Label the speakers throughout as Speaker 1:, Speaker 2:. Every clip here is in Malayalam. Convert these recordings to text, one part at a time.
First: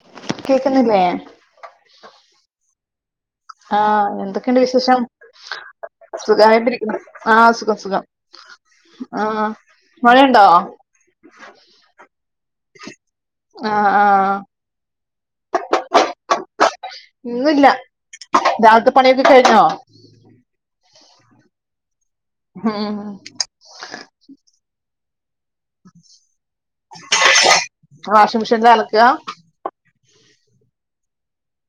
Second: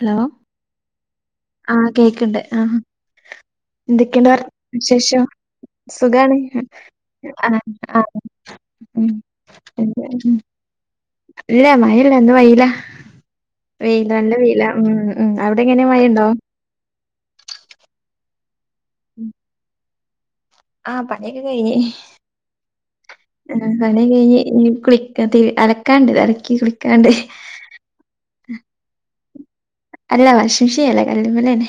Speaker 1: ഹലോ
Speaker 2: കേക്കുന്നില്ലേ
Speaker 1: ആഹ് കേക്ക്ണ്ട് ആഹ്
Speaker 2: ആ
Speaker 1: എന്തൊക്കെണ്ട് വർ
Speaker 2: എന്തൊക്കെയുണ്ട്
Speaker 1: വിശേഷം? സുഖാണ്
Speaker 2: സുഖമായിട്ടിരിക്കുന്നു ആ
Speaker 1: ആഹ്
Speaker 2: സുഖം സുഖം
Speaker 1: ആഹ് ഉം
Speaker 2: ആ
Speaker 1: ഉം ഉം
Speaker 2: മഴയുണ്ടോ
Speaker 1: ഇല്ലാ മയെല്ലാ ഇന്ന് വെയ്ലാ
Speaker 2: ആ ആ
Speaker 1: വെയില് നല്ല വെയിലാ ഉം ഉം അവിടെ എങ്ങനെ മയണ്ടോ?
Speaker 2: ഇന്നില്ലാ രാവിൽത്തെ പണിയൊക്കെ കഴിഞ്ഞോ?
Speaker 1: ആഹ് പണിയൊക്കെ കയ്ഞ്ഞ്
Speaker 2: ഉം
Speaker 1: ആഹ് പണിയൊക്കെ കയിഞ്ഞ് ഇനി കുളിക്കാ തിര് അലക്കാണ്ട് അലക്കി കുളിക്കാണ്ട്
Speaker 2: വാഷിംഗ് മിഷ്യൻലാ അലക്കാ
Speaker 1: അല്ല വാഷിംഗ് മിഷ്യൻ അല്ലാ കല്ല്മ്മലെന്നെ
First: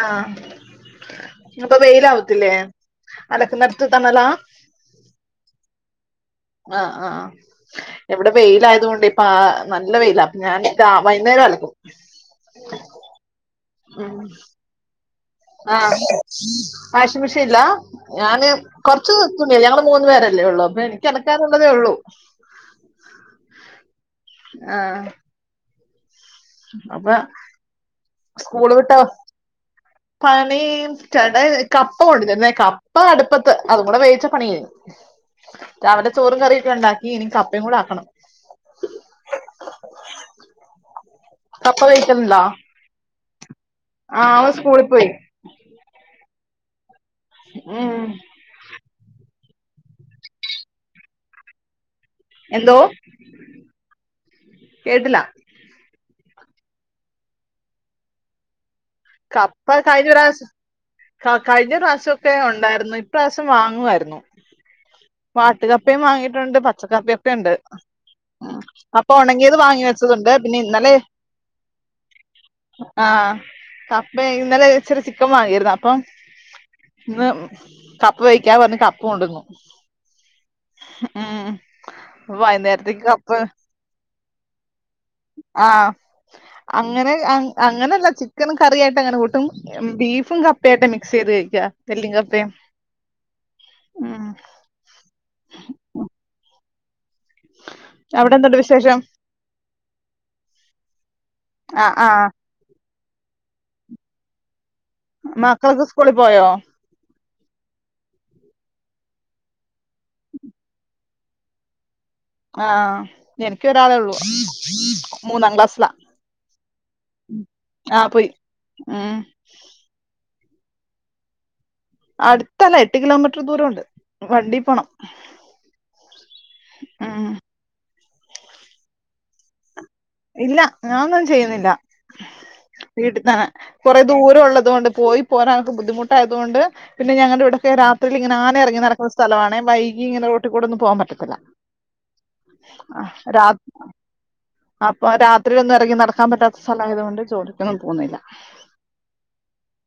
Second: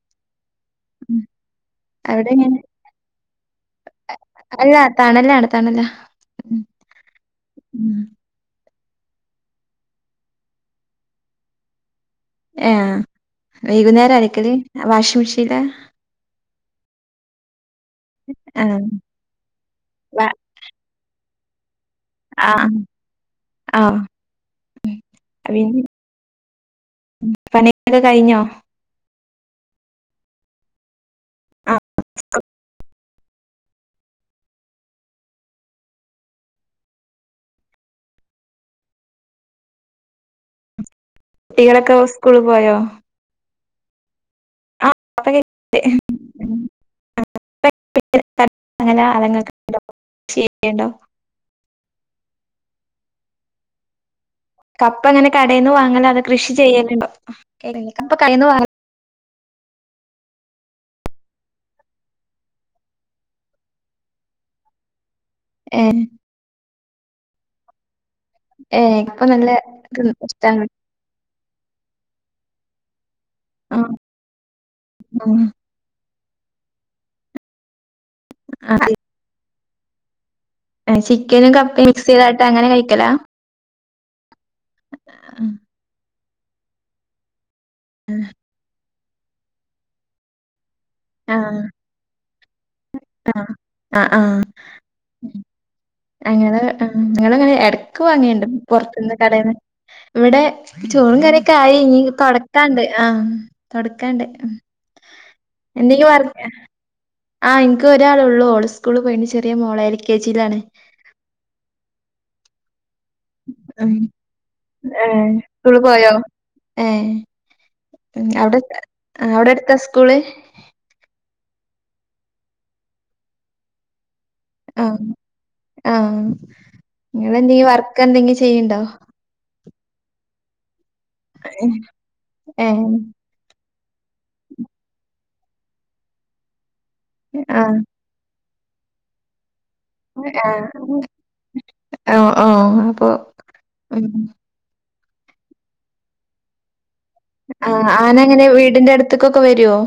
Speaker 2: ആഹ് അപ്പം
Speaker 1: അവിടെ
Speaker 2: വെയിലാവത്തില്ലേ
Speaker 1: എങ്ങനെ
Speaker 2: അലക്കുന്നെട്ത്ത് തണലാ
Speaker 1: അല്ലാ തണലാണ് തണലാ
Speaker 2: ആഹ് ആഹ്
Speaker 1: ഉം
Speaker 2: ഇവടെ വെയിലായത് കൊണ്ടെ ഇപ്പാ നല്ല വെയിലാ അപ്പം ഞാന് ഇതാ വൈന്നേരം അലക്കും
Speaker 1: ഏഹ് വെയ്കുന്നേരാ അലക്കല് വാഷിംഗ് മെഷീൻലാ
Speaker 2: ആഹ് വാഷിംഗ് മിഷ്യൻലാ ഞാന്
Speaker 1: ആഹ്
Speaker 2: കൊറച്ച് തുണിയല്ലെ ഞങ്ങള് മൂന്ന് പേരല്ലേ ഒള്ളൂ അപ്പം എനിക്ക് അലക്കാനുള്ളതേ ഒള്ളൂ
Speaker 1: ആഹ് ആഹ്
Speaker 2: ആ
Speaker 1: [unintelligible]
Speaker 2: അപ്പൊ
Speaker 1: പണിയൊക്കെ കഴിഞ്ഞോ?
Speaker 2: [unintelligible] പണി ചേട്ടായി
Speaker 1: ആ
Speaker 2: കപ്പ കൊണ്ടു തന്നെ കപ്പ് കപ്പ അടുപ്പത്ത് അതും കൂടെ വേവിച്ചാ പണി കഴിയും രാവിലെ ചോറും കറിയൊക്കെ ഒണ്ടാക്കി ഇനി കപ്പേം കൂടെ ആക്കണം കപ്പ
Speaker 1: കുട്ടികളൊക്കെ സ്കൂള് പോയോ?
Speaker 2: ആഹ് ഓള് സ്കൂളിൽ പോയി. ഉം
Speaker 1: [inaudible] [inaudible]
Speaker 2: എന്തോ?
Speaker 1: കപ്പ
Speaker 2: കേട്ടില്ല
Speaker 1: അങ്ങനെ കടേന്ന് വാങ്ങലാണോ കൃഷി ചെയ്യലുണ്ടോ. [unintelligible]
Speaker 2: കപ്പ കഴിഞ്ഞ പ്രാവശ്യം. ക കഴിഞ്ഞ പ്രാവശ്യം ഒക്കെ ഉണ്ടായിരുന്നു ഇപ്രാവശ്യം വാങ്ങുവായിരുന്നു. വാട്ട്
Speaker 1: ഏ
Speaker 2: കപ്പയും വാങ്ങിയിട്ടുണ്ട് പച്ചക്കപ്പയും ഒക്കെ ഉണ്ട്. ആഹ്
Speaker 1: ഏ
Speaker 2: അപ്പൊ
Speaker 1: കപ്പ നല്ല
Speaker 2: ഉണങ്ങിയത് വാങ്ങിവെച്ചതുണ്ട് പിന്നെ
Speaker 1: ഇഷ്ടാണ്
Speaker 2: ഇന്നലെ. ആഹ്
Speaker 1: ആ
Speaker 2: കപ്പയും ഇന്നലെ ഇച്ചിരി ചിക്കൻ വാങ്ങിരുന്നു അപ്പൊ ഇന്ന്. കപ്പ വേവിക്കാ പറഞ്ഞു കപ്പ കൊണ്ടുന്ന്.
Speaker 1: ആ ചിക്കനും
Speaker 2: ആഹ്
Speaker 1: കപ്പയും മിക്സ് ചെയ്തായിട്ട് അങ്ങനെ
Speaker 2: വൈകുന്നേരത്തേക്ക്
Speaker 1: കഴിക്കലാ
Speaker 2: കപ്പ.
Speaker 1: ആ
Speaker 2: ആഹ് അങ്ങനെ അങ്ങനെയല്ല ചിക്കൻ. കറിയായിട്ട് അങ്ങനെ കൂട്ടും, ബീഫും കപ്പ ആയിട്ട് മിക്സ്. മിക്സ്‌ ചെയ്തു കഴിക്കാം എല്ലും കപ്പയും,
Speaker 1: ആ ആ ആ
Speaker 2: ഉം.
Speaker 1: ഞങ്ങള് ഞങ്ങള് ഇങ്ങനെ ഇടയ്ക്ക്
Speaker 2: അവിടെ
Speaker 1: വാങ്ങിയുണ്ട്
Speaker 2: എന്തുണ്ട് വിശേഷം
Speaker 1: പുറത്തന്ന്. കടേന്ന് ഇവിടെ ചോറും കറിയൊക്കെ ആയി
Speaker 2: ആഹ്
Speaker 1: ഇനി
Speaker 2: ആഹ്
Speaker 1: തൊട ക്കാനുണ്ട് ആഹ് തൊടക്കാനുണ്ട്
Speaker 2: മക്കളൊക്കെ
Speaker 1: എന്തെങ്കിലും
Speaker 2: സ്കൂളിൽ
Speaker 1: വർ
Speaker 2: പോയോ
Speaker 1: ആഹ് ഇനിക്ക് ഒരാള് ഉള്ളൂ, ഓള് സ്കൂള് പോയി ചെറിയ മോളാ എൽ കെ ജി യിലാണ്.
Speaker 2: ആഹ് എനിക്ക്
Speaker 1: ഉം
Speaker 2: ഒരാളെ ഉള്ളൂ
Speaker 1: ഏഹ്
Speaker 2: മൂന്നാം
Speaker 1: സ്കൂളിൽ
Speaker 2: ക്ലാസ്സിലാ
Speaker 1: പോയോ? ഏഹ്
Speaker 2: ആഹ് പോയി
Speaker 1: അവിടെ
Speaker 2: ഉം
Speaker 1: അവിടെ അടുത്ത സ്കൂള്?
Speaker 2: അടുത്തല്ല എട്ട് കിലോമീറ്റർ ദൂരമുണ്ട്. വണ്ടി പോണം
Speaker 1: ആഹ് ആഹ്
Speaker 2: ഉം
Speaker 1: നിങ്ങള് എന്തെ വർക്ക് എന്തെങ്കിലും ചെയ്യണ്ടോ?
Speaker 2: ഇല്ല ഞാനൊന്നും ചെയ്യുന്നില്ല
Speaker 1: ഏഹ്
Speaker 2: വീട്ടിൽ തന്നെ. കുറെ ദൂരയുള്ളത് കൊണ്ട് പോയി പോരാനൊക്കെ ബുദ്ധിമുട്ടായതു കൊണ്ട് പിന്നെ ഞങ്ങളുടെ ഇവിടുത്തെ
Speaker 1: ആഹ്
Speaker 2: രാ രാത്രിയിൽ ഇങ്ങനെ ആന ഇറങ്ങി നടക്കുന്ന സ്ഥലവാണേ വഴി. യിൽ ഇങ്ങനെ റോഡിൽ
Speaker 1: ആഹ്
Speaker 2: കൂടെ ഒന്നും പോവാാൻ പറ്റത്തില്ല,
Speaker 1: ഓഹ് ഓഹ് അപ്പൊ
Speaker 2: ആഹ് രാ
Speaker 1: ഉം
Speaker 2: അപ്പൊ രാത്രിയിൽ ഒന്നും ഇറങ്ങി നടക്കാൻ പറ്റാത്ത സ്ഥലം ആയതുകൊണ്ട്.
Speaker 1: ആഹ് ആന എങ്ങനെയാ വീടിന്റെ അടുത്തേക്ക് ഒക്കെ വരുവോ.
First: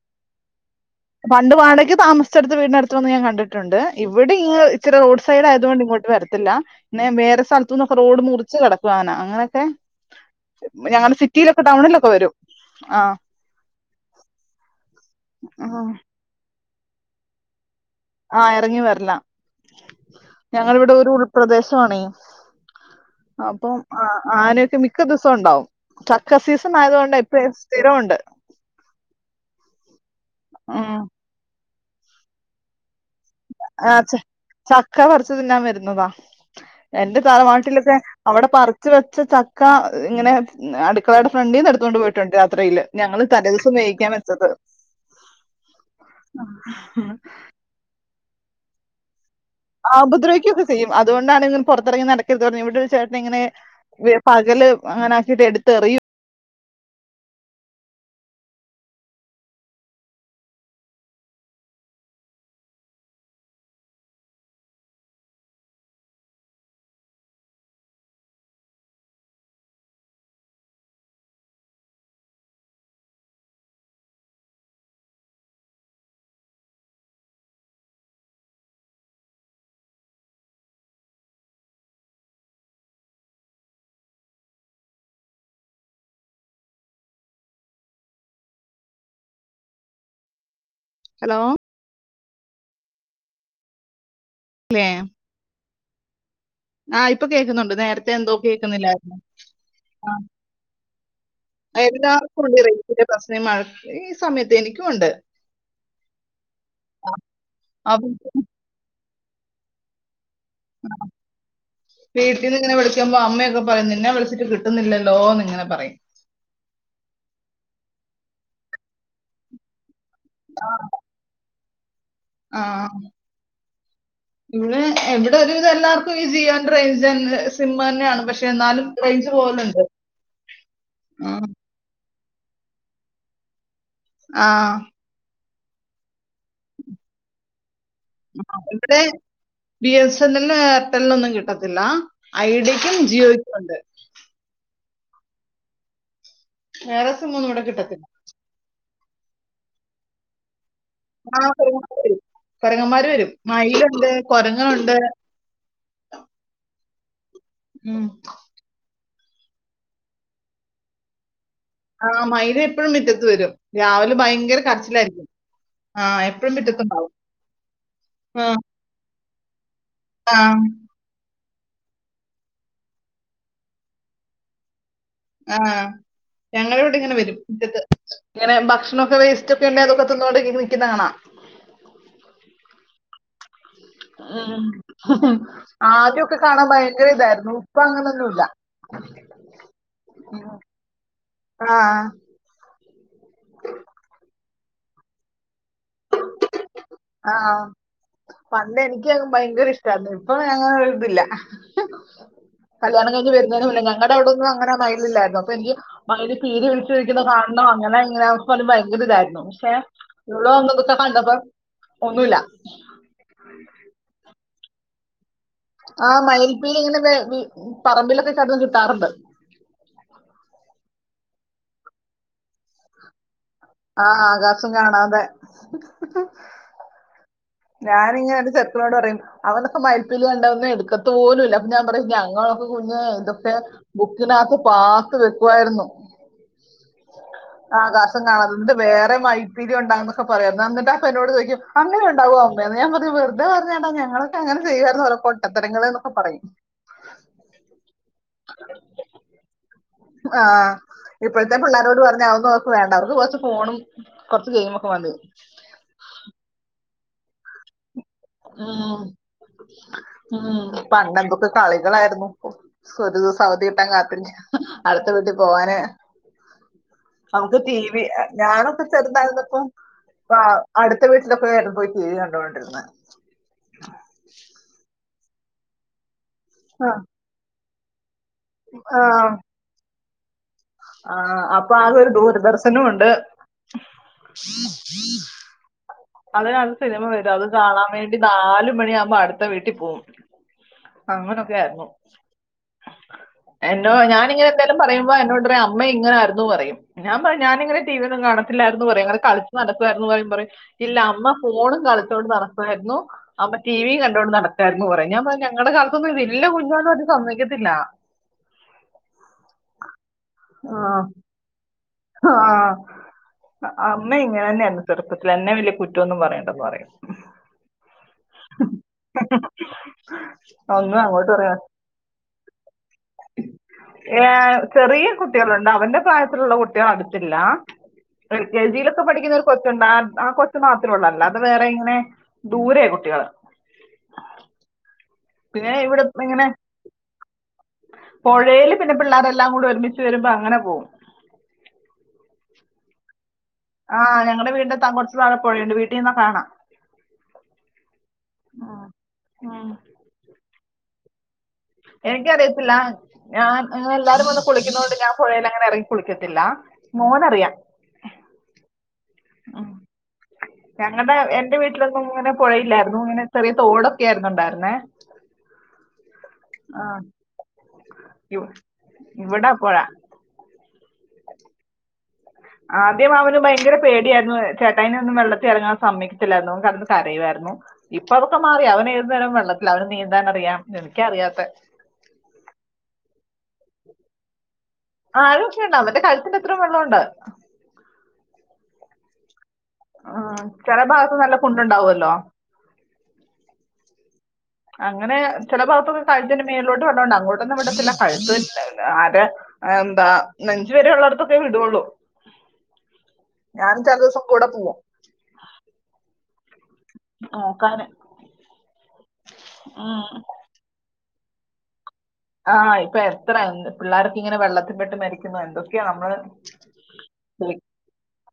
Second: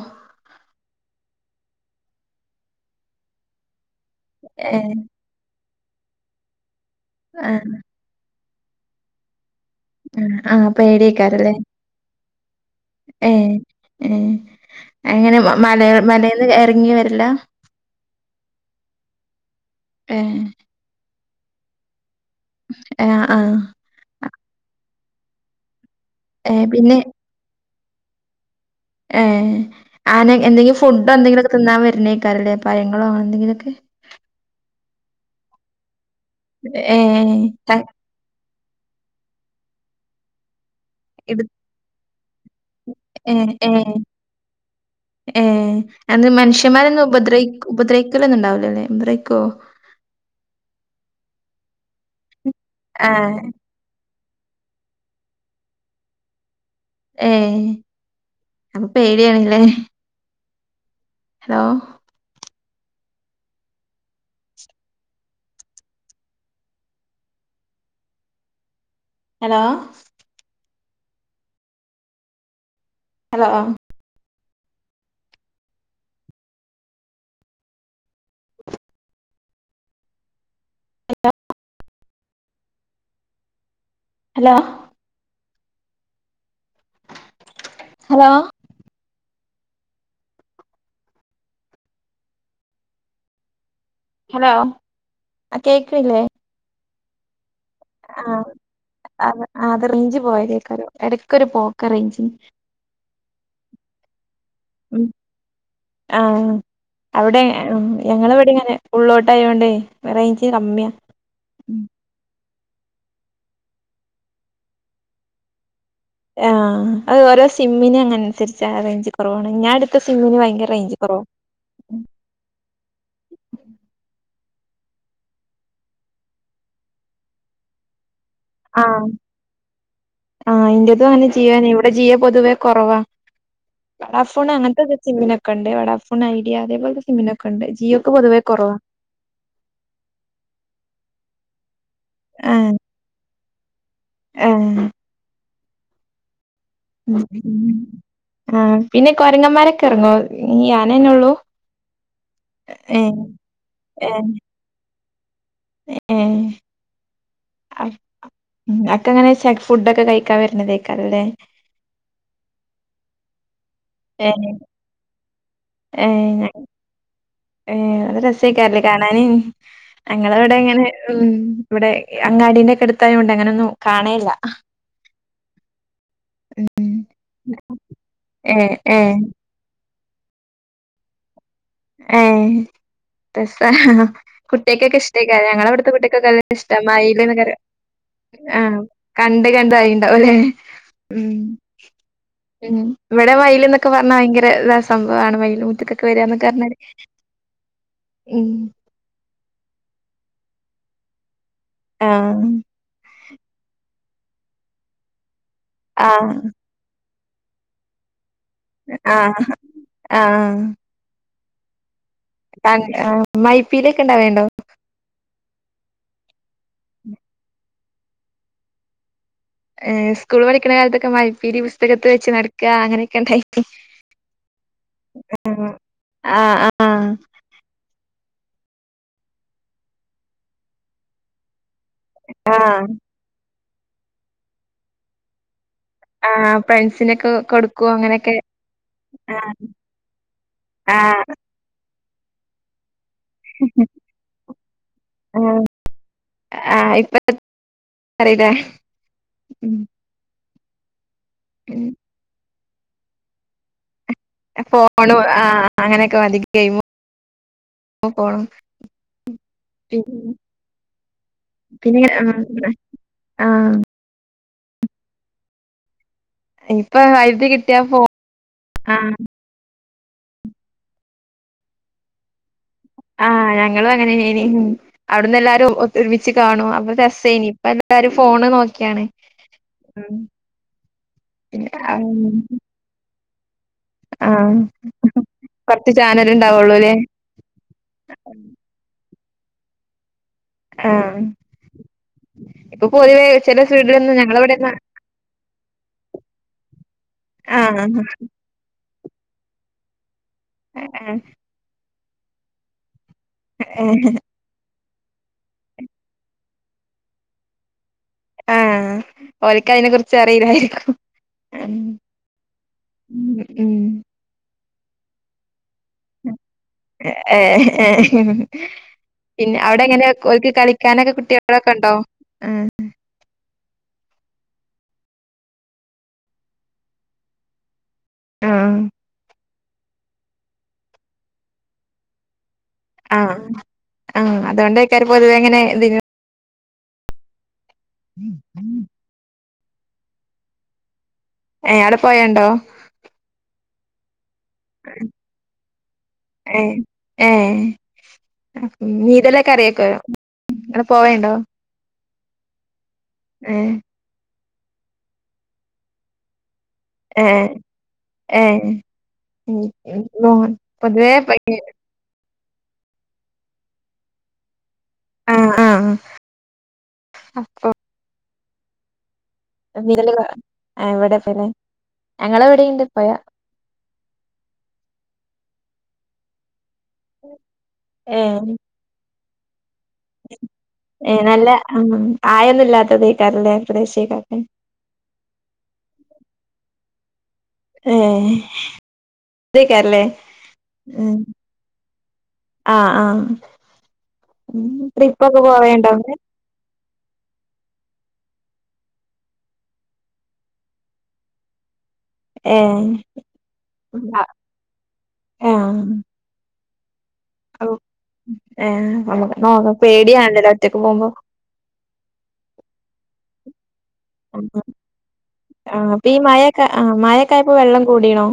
Speaker 2: പണ്ട് വാടകയ്ക്ക് താമസിച്ചെടുത്ത് വീടിനെ അടുത്ത് വന്ന് ഞാൻ കണ്ടിട്ടുണ്ട്, ഇവിടെ ഇ
Speaker 1: ഏഹ്
Speaker 2: ഇച്ചിരി റോഡ്. സൈഡ് ആയതുകൊണ്ട് ഇങ്ങോട്ട് വരത്തില്ല, പിന്നെ വേറെ
Speaker 1: ആഹ്
Speaker 2: സ്ഥലത്തു നിന്നൊക്കെ റോഡ് മുറിച്ച് കടക്കും ആന അങ്ങനെയൊക്കെ.
Speaker 1: ആഹ് ആഹ്
Speaker 2: ഞങ്ങളുടെ
Speaker 1: പേടിയേക്കാരല്ലേ
Speaker 2: സിറ്റിയിലൊക്കെ ടൗണിലൊക്കെ വരും ആഹ്.
Speaker 1: ഏഹ് ഏഹ് അങ്ങനെ മല മലന്ന് ഇറങ്ങി വരാല്.
Speaker 2: ആഹ് ഇറങ്ങി വരാല്
Speaker 1: ഏഹ്
Speaker 2: ഞങ്ങള് ഇവിടെ ഒരു ഉൾപ്രദേശമാണേ.
Speaker 1: ആഹ് ആഹ്
Speaker 2: അപ്പം ആഹ് ആനയൊക്കെ മിക്ക ദിവസവും ഉണ്ടാവും, ചക്ക
Speaker 1: ഏഹ്
Speaker 2: സീസൺ
Speaker 1: പിന്നെ
Speaker 2: ആയതുകൊണ്ട്. അപ്പം സ്ഥിരം ഉണ്ട്.
Speaker 1: ഏഹ് ആന എന്തെങ്കിലും
Speaker 2: ഉം
Speaker 1: ഫുഡോ എന്തെങ്കിലും ഒക്കെ തിന്നാൻ വരുന്നേക്കാറല്ലേ പഴങ്ങളോ എന്തെങ്കിലുമൊക്കെ.
Speaker 2: ആഹ് ച ചക്ക പറിച്ച് തിന്നാൻ വരുന്നതാ, എന്റെ
Speaker 1: ഏഹ്
Speaker 2: തറവാട്ടിൽ
Speaker 1: ത
Speaker 2: ഒക്കെ. അവിടെ പറിച്ച് വെച്ച് ചക്ക ഇങ്ങനെ അടു അടുക്കളയുടെ
Speaker 1: ഇത്
Speaker 2: ഫ്രണ്ടിന്ന് എടുത്തോണ്ട് പോയിട്ടുണ്ട് യാത്രിയില് ഞങ്ങൾ
Speaker 1: ഏഹ്
Speaker 2: തലേദിവസം
Speaker 1: ഏഹ്
Speaker 2: വേവിക്കാൻ വെച്ചത്.
Speaker 1: ഏഹ് അത് മനുഷ്യന്മാരൊന്നും
Speaker 2: ഉം.
Speaker 1: ഉപദ്ര ഉപദ്രവിക്കൊന്നും ഉണ്ടാവില്ലല്ലോ ഉപദ്രവിക്കുവോ?
Speaker 2: ആഹ് ഉപദ്രവിക്കുക ഒക്കെ ചെയ്യും, അതുകൊണ്ടാണ് ഇങ്ങനെ പുറത്തിറങ്ങി നടക്കരുത് പറഞ്ഞു ഇവിടെ ഒരു ചേട്ടൻ
Speaker 1: ആഹ്
Speaker 2: ഇങ്ങനെ. വെ പകല് അങ്ങനെ ആക്കിയിട്ട് എടുത്തെറിയും.
Speaker 1: ഏഹ് അപ്പൊ പേടിയാണ് ല്ലേ. Hello. Hello. Hello. [unintelligible] Hello, hello.
Speaker 2: Hello.
Speaker 1: Hello
Speaker 2: അല്ലേ
Speaker 1: ആഹ് കേക്ക്ണില്ലേ?
Speaker 2: ആഹ് ഇപ്പൊ കേക്കുന്നുണ്ട് നേര ത്തെ എന്തോ കേക്കുന്നില്ലായിരുന്നു.
Speaker 1: അത് ആ, അത് റേഞ്ച്
Speaker 2: ആഹ്
Speaker 1: പോയതേക്കാരം ഇടക്കൊരു പോക്ക റേഞ്ചിന്
Speaker 2: എല്ലാർക്കുണ്ട് ഈ റെയ് ഞ്ചിൻ്റെ പ്രശ്നം ഈ മഴ സമയത്ത് എനിക്ക്.
Speaker 1: ഉം ആഹ് അവിടെ ആഹ്.
Speaker 2: അപ്പൊ
Speaker 1: ഞങ്ങളെ ഇവടിം ഇങ്ങനെ ഉള്ളോട്ട് ആയോണ്ടേ വെ റേഞ്ച് കമ്മിയാ. ഉം
Speaker 2: വീട്ടീന്ന് ഇങ്ങനെ വിളിക്കുമ്പോ അമ്മയൊക്കെ പറയും നിന്നെ വിളിച്ചിട്ട് കിട്ടുന്നില്ലല്ലോ ന്ന് ഇങ്ങനെ പറയും.
Speaker 1: ആഹ് അത് ഓരോ സിമ്മിനും അങ്ങനന്സരിച്ചാ റേഞ്ച് കൊറവാവ്ണെ. ഞാ എട് ത്ത സിമ്മിന് ഭയങ്കര റേഞ്ച് കൊറവാ.
Speaker 2: ആഹ്. ഇവിടെ എഹ് ഇവിടെ ഒരുവിധം എല്ലാർക്കും ഈ ജിയോ ന്റെ റേഞ്ച്‌ തൻ സിം തന്നെയാണ് പക്ഷെ. എന്നാലും
Speaker 1: ആഹ്
Speaker 2: റേഞ്ച് പോലുണ്ട്
Speaker 1: ആഹ് ഇന്റെതും അങ്ങനെ ജിയോനി. ഇ വടെ ജിയോ പൊതുവേ കൊറവാ. വടാഫോൺ
Speaker 2: ആ
Speaker 1: അങ്ങനത്തെക്കെ സിമ്മിനൊക്കെണ്ട് വടാ ഫൊണ് ഐഡിയ അതേപോല്ത്തെ സിമ്മിനൊക്കെണ്ട്. ജിയോ ക്ക് പൊതുവെ കൊറവാ.
Speaker 2: ഇവിടെ ബി എസ് എൻ എൽ നും എയർടെലിനൊന്നും കിട്ടത്തില്ല ഐഡിയക്കും ജിയോയ്ക്കും ഉണ്ട്.
Speaker 1: ഏഹ്.
Speaker 2: വേറെ
Speaker 1: ഉം
Speaker 2: സിം ഒന്നും ഇവിടെ
Speaker 1: ഉം.
Speaker 2: കിട്ടത്തില്ല
Speaker 1: ആഹ് പിന്നെ കൊരങ്ങമാരൊക്കെ എറങ്ങോ ഈ ആനെന്നൊ
Speaker 2: ആഹ് കൊരങ്ങന്മാര് വരും. കൊരങ്ങന്മാര് വരും മയിലുണ്ട്
Speaker 1: ഏഹ്
Speaker 2: കൊരങ്ങനുണ്ട്.
Speaker 1: ഏഹ് അ
Speaker 2: ഉം.
Speaker 1: ഉം. അതൊക്കെങ്ങനെ വെച്ചാ ക് ഫുഡൊക്കെ കഴിക്കാൻ വര്നതേക്കാരല്ലേ.
Speaker 2: ആഹ് മയിൽ എപ്പഴും മിറ്റത്ത് വരും രാവിലെ
Speaker 1: ഏഹ്
Speaker 2: ഭയങ്കര കരച്ചിലായിരിക്കും. ആ
Speaker 1: ഏഹ്
Speaker 2: എപ്പോഴും
Speaker 1: ഞങ്,
Speaker 2: മുറ്റത്തുണ്ടാവും
Speaker 1: ഏഹ് നല്ല രസേകാരലേ കാണാന്.
Speaker 2: ആ
Speaker 1: ഞങ്ങളെവടെ ഇങ്ങനെ ഉം ഇവടെ അങ്ങാടിന്റെ ഒക്കെ എടുത്തായോണ്ട് അങ്ങനൊന്നും കാണേല്ല.
Speaker 2: ആഹ് ഞങ്ങളെ ഇവിടെ ഇങ്ങനെ വരും മുറ്റത്ത്. ഇങ്ങനെ
Speaker 1: ഏഹ് ഏഹ്
Speaker 2: ഭക്ഷണൊക്കെ വേസ്റ്റ് തിണ്ണേന്നൊക്കെ തിന്നോണ്ട് [unintelligible] നിക്കുന്ന കാണാ.
Speaker 1: ഏഹ്. രസ്സാ.
Speaker 2: ഉം.
Speaker 1: കുട്ട്യേക്കൊക്കെ ഇഷ്ടേക്കാരം ഞങ്ങളെ ഇവട്ത്തെ കുട്ട്യേക്കൊക്കെ നല്ല ഇഷ്ടാ. മയില് ന്നൊക്കെ പറയും.
Speaker 2: ഇപ്പോ അങ്ങനൊന്നു
Speaker 1: ആഹ് കണ്ട് കണ്ട് ഇതായിണ്ടാവുംല്ലെ.
Speaker 2: ഉം.
Speaker 1: ഉം.
Speaker 2: ആ
Speaker 1: [unintelligible] ഇവടെ മയിൽ ന്നൊക്കെ പറഞ്ഞാ ഭയങ്കര ഇത സംഭവാണ്. മയിൽ മുറ്റത്തൊക്കെ വരാ ന്നൊക്കെ പറഞ്ഞാല്.
Speaker 2: ആഹ് ആഹ്.
Speaker 1: ഉം
Speaker 2: പണ്ട് എനിക്ക്യങ്ങ് ഭയങ്കര ഇഷ്ടായിരുന്നു ഇപ്പൊ അങ്ങനെ ഒരുതില്ല.
Speaker 1: ആഹ്.
Speaker 2: കല്യാണം കഴിഞ് വരുന്നേന് മുന്നെ. ഞങ്ങടെ അവിടൊന്നും അങ്ങനെ മയിലില്ലായിരുന്നു അപ്പൊ എനിക്ക് മയില്
Speaker 1: ആഹ്
Speaker 2: പിലി വിട ർത്തിയിരിക്കുന്നെ കാണണം അങ്ങനെ ഇങ്ങനേന്നൊക്കെ പറഞ്ഞ് ഭയങ്കര ഇതായിരുന്നു.
Speaker 1: ആഹ്
Speaker 2: പക്ഷെ ഇവടെ
Speaker 1: ആഹ്
Speaker 2: വന്നതൊ ക്ക കണ്ടപ്പം ഒന്നുല്ല.
Speaker 1: ആഹ് [unintelligible] ആഹ് മയിൽ പീലി ഒക്കെ ഇണ്ടാവേണ്ടോ?
Speaker 2: ആഹ് മയിൽ പീലി ഇങ്ങനെ [unintelligible] പറമ്പിലൊക്കെ കിടന്ന് കിട്ടാറുണ്ട്.
Speaker 1: ഏ സ്കൂൾ പഠിക്കുന്ന കാലത്തൊക്കെ മൈപ്പിലി പുസ്തകത്ത് വെച്ച് നടക്കു അങ്ങനെയൊക്കെ ഇണ്ടായി.
Speaker 2: ആഹ് ആകാശം കാണാതെ.
Speaker 1: ആഹ് ആഹ്
Speaker 2: ഞാനിങ്ങനെന്റെ ചെറുക്കനോട് പറയും അവനൊക്കെ മയിൽ പീലി കണ്ട ഒന്നും എടുക്കത്ത പോലുംല്ല. ഞാൻ പറയും ഞങ്ങളൊക്കെ
Speaker 1: ആഹ്
Speaker 2: കുഞ്ഞാ ഇതൊക്കെ ബുക്കിനകത്ത് പാത്ത് വെക്കുവായിരുന്നു.
Speaker 1: ആഹ് ഫ്രണ്ട്സിനൊക്കെ കൊടുക്കും
Speaker 2: ആകാശം
Speaker 1: അങ്ങനെയൊക്കെ
Speaker 2: കാണാതെ എന്ന്ട്ട് വേറെ
Speaker 1: ആഹ്
Speaker 2: മയിൽപ്പീലി [unintelligible] ഒക്കെ പറയാ ന്നാ എന്നിട്ട് അപ്പ എന്നോട്
Speaker 1: ആഹ്
Speaker 2: ചോദിക്കും അങ്ങനെ ഉണ്ടാവോ അമ്മേന്ന് ഞാൻ പറഞ്ഞ് വെറുതെ പറഞ്ഞാണ്ടാ ഞങ്ങളൊക്കെങ്ങനെ ചെയ്യുവായിരുന്നു ഓരോ
Speaker 1: ആഹ്
Speaker 2: പൊട്ടത്തരങ്ങള് എന്നൊക്ക പറയും.
Speaker 1: ആഹ് ഇപ്പ [unintelligible] ഉം
Speaker 2: ആഹ് ഇപ്പോഴത്തെ
Speaker 1: ഉം
Speaker 2: പിള്ളാരോട് പറഞ്ഞ അതന്നും അവർക്ക് വേണ്ട അവർക്ക് കൊറച്ച് ഫോണും കുറച്ച് ഗെയിമൊക്കെ മതി
Speaker 1: ഫോണും ആഹ് അങ്ങനെയൊക്കെ മതി ഗെയിം
Speaker 2: ആഹ്
Speaker 1: പിന്നെ
Speaker 2: ആഹ് പണ്ടന്തൊക്കെ
Speaker 1: പിന്നെ
Speaker 2: കളികളായിരുന്നു ഇപ്പോ
Speaker 1: ആഹ്
Speaker 2: ഒരു ദിവസം അവധി കിട്ടാൻ
Speaker 1: ആഹ്
Speaker 2: കാത്തിരിക്ക. അടുത്ത വീട്ടിൽ പോകാന്
Speaker 1: ഇപ്പൊ വൈദ്യുതി
Speaker 2: നമുക്ക് ടി
Speaker 1: കിട്ടിയ ഫോ
Speaker 2: വി ഞാനൊക്കെ
Speaker 1: ആഹ്
Speaker 2: ചെറുതായിരുന്നപ്പം ആഹ് അടുത്ത വീട്ടിലൊക്കെ [unintelligible] പോയി ടി വി കണ്ടോണ്ടിരുന്നേ.
Speaker 1: ആഹ് ഞങ്ങളും അങ്ങനെനനി ഉം അവിടുന്ന് എല്ലാരും ഒത്തൊരുമിച്ച് കാണും [unintelligible] രസേനി ഇപ്പ ല്ലാരും ഫോണ് നോക്കിയാണ് ഉം
Speaker 2: ആഹ്
Speaker 1: പിന്നെ
Speaker 2: അപ്പൊ ആകെ ഒരു ദൂരദർശനം ഉണ്ട്.
Speaker 1: ആഹ് കൊറച്ച് ചാനൽ
Speaker 2: അതിനകത്ത്
Speaker 1: ഉണ്ടാവുള്ളൂല്ലേ?
Speaker 2: സിനിമ വരും അത് കാണാൻ വേണ്ടി നാല് മണിയാകുമ്പോ അടുത്ത വീട്ടിൽ പോകും
Speaker 1: ആഹ്
Speaker 2: അങ്ങനൊക്കെ ആയിരുന്നു.
Speaker 1: ഇപ്പൊ പൊതുവേ ചില
Speaker 2: എന്തോ
Speaker 1: വീട്ടിലൊന്നും
Speaker 2: ഞാനിങ്ങനെ എന്തായാലും
Speaker 1: ഞങ്ങളവിടെയൊന്നും
Speaker 2: പറയുമ്പോ എന്നോട് പറയും അമ്മ ഇങ്ങനെയിരുന്നു പറയും ഞാൻ പറയും ഞാനിങ്ങനെ
Speaker 1: ആഹ്
Speaker 2: ടി വി ഒന്നും കാണത്തില്ലായിരുന്നു പറയും [unintelligible] കളിച്ച് നടക്കുവായിരുന്നു പറയും പറയും. ഇല്ല
Speaker 1: ആഹ്
Speaker 2: അമ്മ ഫോണും കളിച്ചോണ്ട് നടക്കായിരുന്നു അമ്മ
Speaker 1: ആഹ്
Speaker 2: ടിവിയും കണ്ടോണ്ട് നട കരുന്നു പറയും ഞാ പറഞ്ഞ് ഞങ്ങളുടെ കാലത്തൊന്നും ഇതില്ല [unintelligible] സമ്മതിക്കത്തില്ല.
Speaker 1: ഏഹ് ഓൽക്ക് അതിനെ കുറിച്ച് അറിയില്ലായിരിക്കും
Speaker 2: ആഹ്
Speaker 1: ഉം
Speaker 2: ആഹ്
Speaker 1: ഉം
Speaker 2: അമ്മ ഇങ്ങനെ തന്നെയാരുന്നു ചെറുപ്പത്തി എന്നെ വലിയ കുറ്റൊന്നും പറയണ്ട പറയ
Speaker 1: എഹ് ഏഹ് ഏഹ് പിന്നെ അവിടെ എങ്ങനെ ഓൽക്ക്
Speaker 2: ഒന്നും
Speaker 1: കളിക്കാനൊക്കെ
Speaker 2: അങ്ങോട്ട്
Speaker 1: കുട്ടികളൊക്കെ ഇണ്ടോ? ഏഹ്
Speaker 2: ഏഹ് ചെറിയ കുട്ടികളുണ്ട് അവന്റെ പ്രായത്തിലുള്ള കു ഇന്റെ അടുത്തില്ല എൽ കെ
Speaker 1: ആഹ്
Speaker 2: ജിലക്കെ പഠിക്കുന്ന കൊച്ചുണ്ട് ആഹ് കൊച്ച് മാത്രം ഉള്ളു അല്ലാതെ വേറെ ഇങ്ങനെ ദൂരെ കുട്ടികൾ.
Speaker 1: [unintelligible] ആഹ് അതുകൊണ്ട [unintelligible] പൊതുവേ
Speaker 2: പിന്നെ ഇവിടെ എങ്ങനെ പുഴയില് പിന്നെ പിള്ളേരെ എല്ലാം കൂടി ഒരുമിച്ച് വരുമ്പോ അങ്ങനെ പോകും.
Speaker 1: ഏഹ് അഒടെ പൊഴണ്ടോ?
Speaker 2: ആഹ് ഞങ്ങളെ വീടിൻ്റെ എത്താൻ കൊറച്ച് താഴെ പൊഴണ്ട് വീട്ടിൽ നിന്ന കാണാം.
Speaker 1: [unintelligible]
Speaker 2: ഉം,
Speaker 1: നീന്തലക്കെ
Speaker 2: ഉം.
Speaker 1: അറിയേക്കാരം അങ്ങനെ പോവേണ്ടോ?
Speaker 2: എനിക്കറിയത്തില്ല ഞാൻ
Speaker 1: ഏഹ്
Speaker 2: അങ്ങനെ എല്ലാരും പോലെ കുളിക്കുന്നോണ്ട് ഞാൻ പൊഴേൽ അങ്ങനെ എറങ്ങി കുളിക്കത്തില്ല.
Speaker 1: ഏഹ്
Speaker 2: മോനറിയാം
Speaker 1: ഏഹ് ഉം [unintelligible] പൊതുവേ പെ
Speaker 2: ഇപ്പോ ഇങ്ങനെ പോയില്ലായിരുന്നു ഇങ്ങനെ ചെറിയ തോടക്കെ ആയിരുന്നു ഇണ്ടായിരുന്നേ.
Speaker 1: ആഹ് ആഹ്
Speaker 2: ആഹ് [unintelligible] ഇവിടെ പുഴ
Speaker 1: [unintelligible] ഇവിടെണ്ട് പൊഴ
Speaker 2: ആദ്യമാ അവന് ഭയങ്കര പേടിയായിരുന്നു ചേട്ടായിനെന്നും വെള്ളത്തി ഇറങ്ങാൻ സമ്മക്കിച്ചില്ലായിരുന്നു കാരണം- കരയുവായിരുന്നു ഇപ്പൊ
Speaker 1: ഏ
Speaker 2: അതൊക്കെ മാറി അവന് എതു നേരം വെള്ളത്തിൽ അവൻ നീന്തി -
Speaker 1: ഏ നല്ല ആയം ഒന്നുമില്ലാത്തത് ഈക്ക [unintelligible] റല പ്രദേശക്കാക്കെ.
Speaker 2: ആഴം ഒക്കെ ഉണ്ട് അവന്റ കഴുത്തിന്റെ അത്രയും വെള്ളം ഒണ്ട്
Speaker 1: ഏഹ്
Speaker 2: ഉം ചെല ഭാഗത്ത് നല്ല കുണ്ടുണ്ടാവല്ലോ.
Speaker 1: ആഹ് ആഹ് ട്രിപ്പൊക്കെ പോവേണ്ടോ
Speaker 2: ഇതിന്റെ മേളിലോട്ട് വെള്ളം ഒണ്ട് അങ്ങോട്ടൊന്നും വിടത്തില്ല കഴുത്ത് [unintelligible] അര എന്താ നെഞ്ചു വരെ ഉള്ളടത്തൊക്കെ വിടുവൊള്ളൂ.
Speaker 1: ഏ
Speaker 2: ഞാനും ചെല ദെവസം കൂടെ പോകും
Speaker 1: ആഹ്
Speaker 2: നോക്കാന്
Speaker 1: ഏ നമ്മുക്ക് എന്തോ
Speaker 2: ഉം.
Speaker 1: പേടിയാണല്ലല്ലോ ഒറ്റക്ക് പോകുമ്പോ.
Speaker 2: ആഹ് ഇപ്പൊ എത്ര പിള്ളേർക്ക് ഇങ്ങനെ
Speaker 1: ഉം
Speaker 2: വെള്ളത്തിൽ പെട്ട് മരിക്കുന്നു എന്തൊക്കെയാ നമ്മള്-
Speaker 1: ആഹ് മയക്കായപ്പോ
Speaker 2: കേൾ-
Speaker 1: വെള്ളം കൂടിയോ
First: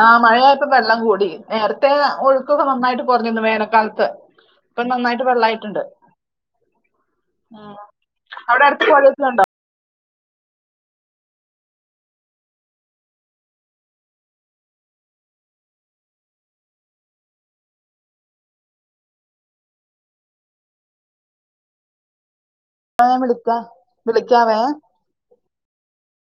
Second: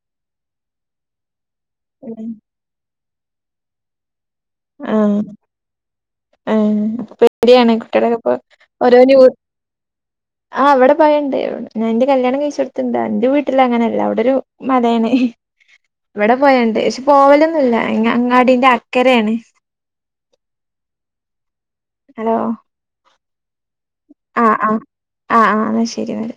Speaker 2: ആ മഴയപ്പോ വെള്ളം കൂടി നേരത്തെ ഒഴുക്കൊക്കെ നന്നായിട്ട് കൊറഞ്ഞിരുന്നു വേനൽക്കാലത്ത്- ഇപ്പൊ
Speaker 1: ആ
Speaker 2: നന്നായിട്ട് വെള്ളായിട്ടുണ്ട്.
Speaker 1: ആ പേടിയാണ് കുട്ടിയുടെ ഇപ്പൊ
Speaker 2: അവിടെ അടുത്ത്
Speaker 1: ഓരോ ജോ
Speaker 2: പുഴയൊക്കെ ഉണ്ടോ
Speaker 1: ആ അവിടെ പോയണ്ട്, ഞാൻ എന്റെ കല്യാണം കഴിച്ചടുത്തുണ്ട് എന്റെ വീട്ടിൽ അങ്ങനെയല്ല അവിടെ ഒരു മലയാണ്. ഇവിടെ പോയണ്ട് പക്ഷെ പോവലൊന്നും ഇല്ല അങ്ങാടിന്റെ അക്കരയാണ്. [inaudible] ഹലോ
Speaker 2: ആ വിളിക്കാ
Speaker 1: ആഹ്
Speaker 2: വിളിക്കവേ
Speaker 1: ആഹ് ആഹ് ആഹ് ശരി എന്നാല്